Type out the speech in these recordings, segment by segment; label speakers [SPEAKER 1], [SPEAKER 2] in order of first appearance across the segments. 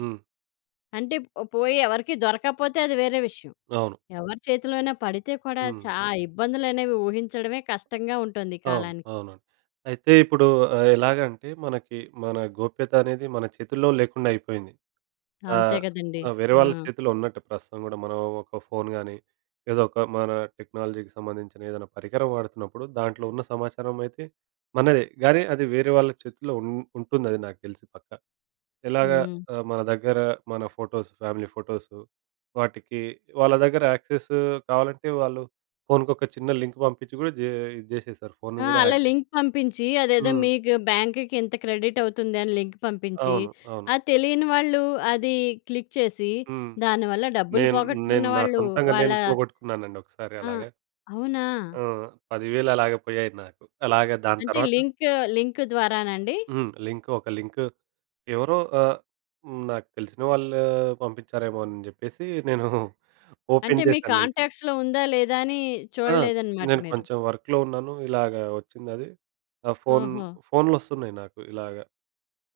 [SPEAKER 1] హ్మ్.
[SPEAKER 2] అంటే ప్ పోయి ఎవరికీ దొరకాపోతే అది వేరే విషయం.
[SPEAKER 1] అవును.
[SPEAKER 2] ఎవరి చేతిలో అయిన పడితే కూడా
[SPEAKER 1] హ్మ్.
[SPEAKER 2] చా ఇబ్బందులనేవి ఊహించడమే కష్టంగా ఉంటుంది ఈ
[SPEAKER 1] అవును.
[SPEAKER 2] కాలానికి.
[SPEAKER 1] అవునండి. అయితే ఇప్పుడు ఆహ్, ఎలాగంటే మనకి మన గోప్యతనేది మన చేతుల్లో లేకుండా అయిపోయింది.
[SPEAKER 2] ఆ! అంతే
[SPEAKER 1] ఆహ్,
[SPEAKER 2] కదండీ!
[SPEAKER 1] ఆ! వేరే
[SPEAKER 2] ఆ!
[SPEAKER 1] వాళ్ళ చేతిలో ఉన్నట్టు ప్రస్తుతం గూడా మనం ఒక ఫోన్ గాని ఏదోక మన టెక్నాలజీకి సంబంధించిన ఏదన్నా పరికరం వాడుతున్నప్పుడు దాంట్లో ఉన్న సమాచారం అయితే మనదే. గానీ అది వేరే వాళ్ళ చేతిలో ఉం ఉంటుందది నాకు తెలిసి పక్కా. ఇలాగా
[SPEAKER 2] హ్మ్.
[SPEAKER 1] ఆహ్, మన దగ్గర మన ఫోటోస్ ఫ్యామిలీ ఫోటోసు వాటికి వాళ్ళ దగ్గర యాక్సెస్సు కావాలంటే వాళ్ళు ఫోన్‌కొక చిన్న లింక్ పంపించి గూడా జే ఇది జేసేసారు. ఫోన్‌ని
[SPEAKER 2] ఆ!
[SPEAKER 1] గూడా
[SPEAKER 2] అలా
[SPEAKER 1] హ్యాక్ జేసె
[SPEAKER 2] లింక్ పంపించి అదేదో
[SPEAKER 1] హ్మ్.
[SPEAKER 2] మీకు బ్యాంకుకి ఇంత క్రెడిట్ అవుతుందని లింక్ పంపించి,
[SPEAKER 1] అవును, అవును.
[SPEAKER 2] ఆ తెలియని వాళ్ళు అది క్లిక్ చేసి,
[SPEAKER 1] హ్మ్.
[SPEAKER 2] దాని వల్ల డబ్బులు
[SPEAKER 1] నేన్ నేను.
[SPEAKER 2] పోగొట్టుకున్న
[SPEAKER 1] నా
[SPEAKER 2] వాళ్ళు
[SPEAKER 1] సొంతంగా
[SPEAKER 2] వాళ్ళ
[SPEAKER 1] నేను పోగొట్టుకున్నానండి. ఒకసారి
[SPEAKER 2] ఆ!
[SPEAKER 1] అలాగా.
[SPEAKER 2] అవునా!
[SPEAKER 1] ఆ! 10000 అలాగ పోయాయి నాకు. అలాగ దాని
[SPEAKER 2] అంటే
[SPEAKER 1] తర్వాత
[SPEAKER 2] లింకూ లింక్ ద్వారాన అండి?
[SPEAKER 1] హ్మ్. లింకు ఒక లింకు ఎవరో ఆహ్, హ్మ్. నాకు తెలిసిన వాళ్ళే పంపించారేమో అని చెప్పేసి నేను
[SPEAKER 2] అంటే
[SPEAKER 1] ఓపెన్
[SPEAKER 2] మీ
[SPEAKER 1] చేశాను లింక్‌ని.
[SPEAKER 2] కాంటాక్ట్స్‌లో ఉందా? లేదా? అని
[SPEAKER 1] ఆ!
[SPEAKER 2] చూడలేదనమాట
[SPEAKER 1] నేను
[SPEAKER 2] మీరు?
[SPEAKER 1] కొంచెం వర్క్‌లో ఉన్నాను ఇలాగ వచ్చిందది. ఆ ఫోన్
[SPEAKER 2] ఓహో!
[SPEAKER 1] ఫోన్‌లొవస్తున్నాయి నాకు. ఇలాగ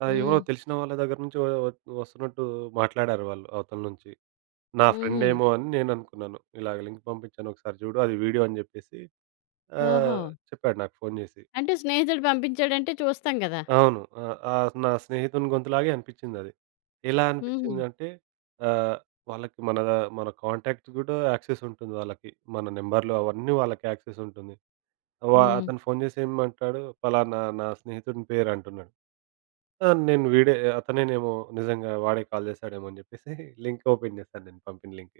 [SPEAKER 1] ఆ! ఎవరో
[SPEAKER 2] హ్మ్.
[SPEAKER 1] తెలిసిన వాళ్ళ దగ్గర నుంచి ఒ ఒ ఒస్తున్నట్టు మాట్లాడారు వాళ్ళు అవతల నుంచి. నా
[SPEAKER 2] హుహు.
[SPEAKER 1] ఫ్రెండేమో అని నేను అనుకున్నాను. ఇలాగ లింక్ పంపించాను ఒకసారి చూడు. అది వీడియో అని చెప్పేసి. ఆహ్,
[SPEAKER 2] ఓహో!
[SPEAKER 1] చెప్పాడు నాకు ఫోన్ చేసి.
[SPEAKER 2] అంటే స్నేహితుడు పంపించాడంటే చూస్తాం కదా!
[SPEAKER 1] అవును. ఆహ్, ఆ నా స్నేహితుని గొంతులాగే అనిపించిందది. ఎలా
[SPEAKER 2] హుహు.
[SPEAKER 1] అనిపించిందంటే ఆహ్, వాళ్ళకి మనదా మన కాంటాక్ట్స్ గూడా యాక్సెసుంటుంది వాళ్ళకి. మన నెంబరులు అవన్నీ వాళ్ళకి యాక్సెస్ ఉంటుంది. వా
[SPEAKER 2] హ్మ్.
[SPEAKER 1] అతను ఫోన్ చేసి ఏమంటాడు పలానా నా స్నేహితునిపేరు అంటున్నాడు. ఆహ్, నేను వీడే ఆహ్, అతనేనేమో నిజంగా వాడే కాల్ చేస్తాడేమో అని చెప్పేసి లింక్ ఓపెన్ చేశాను నేను. పంపిన లింక్.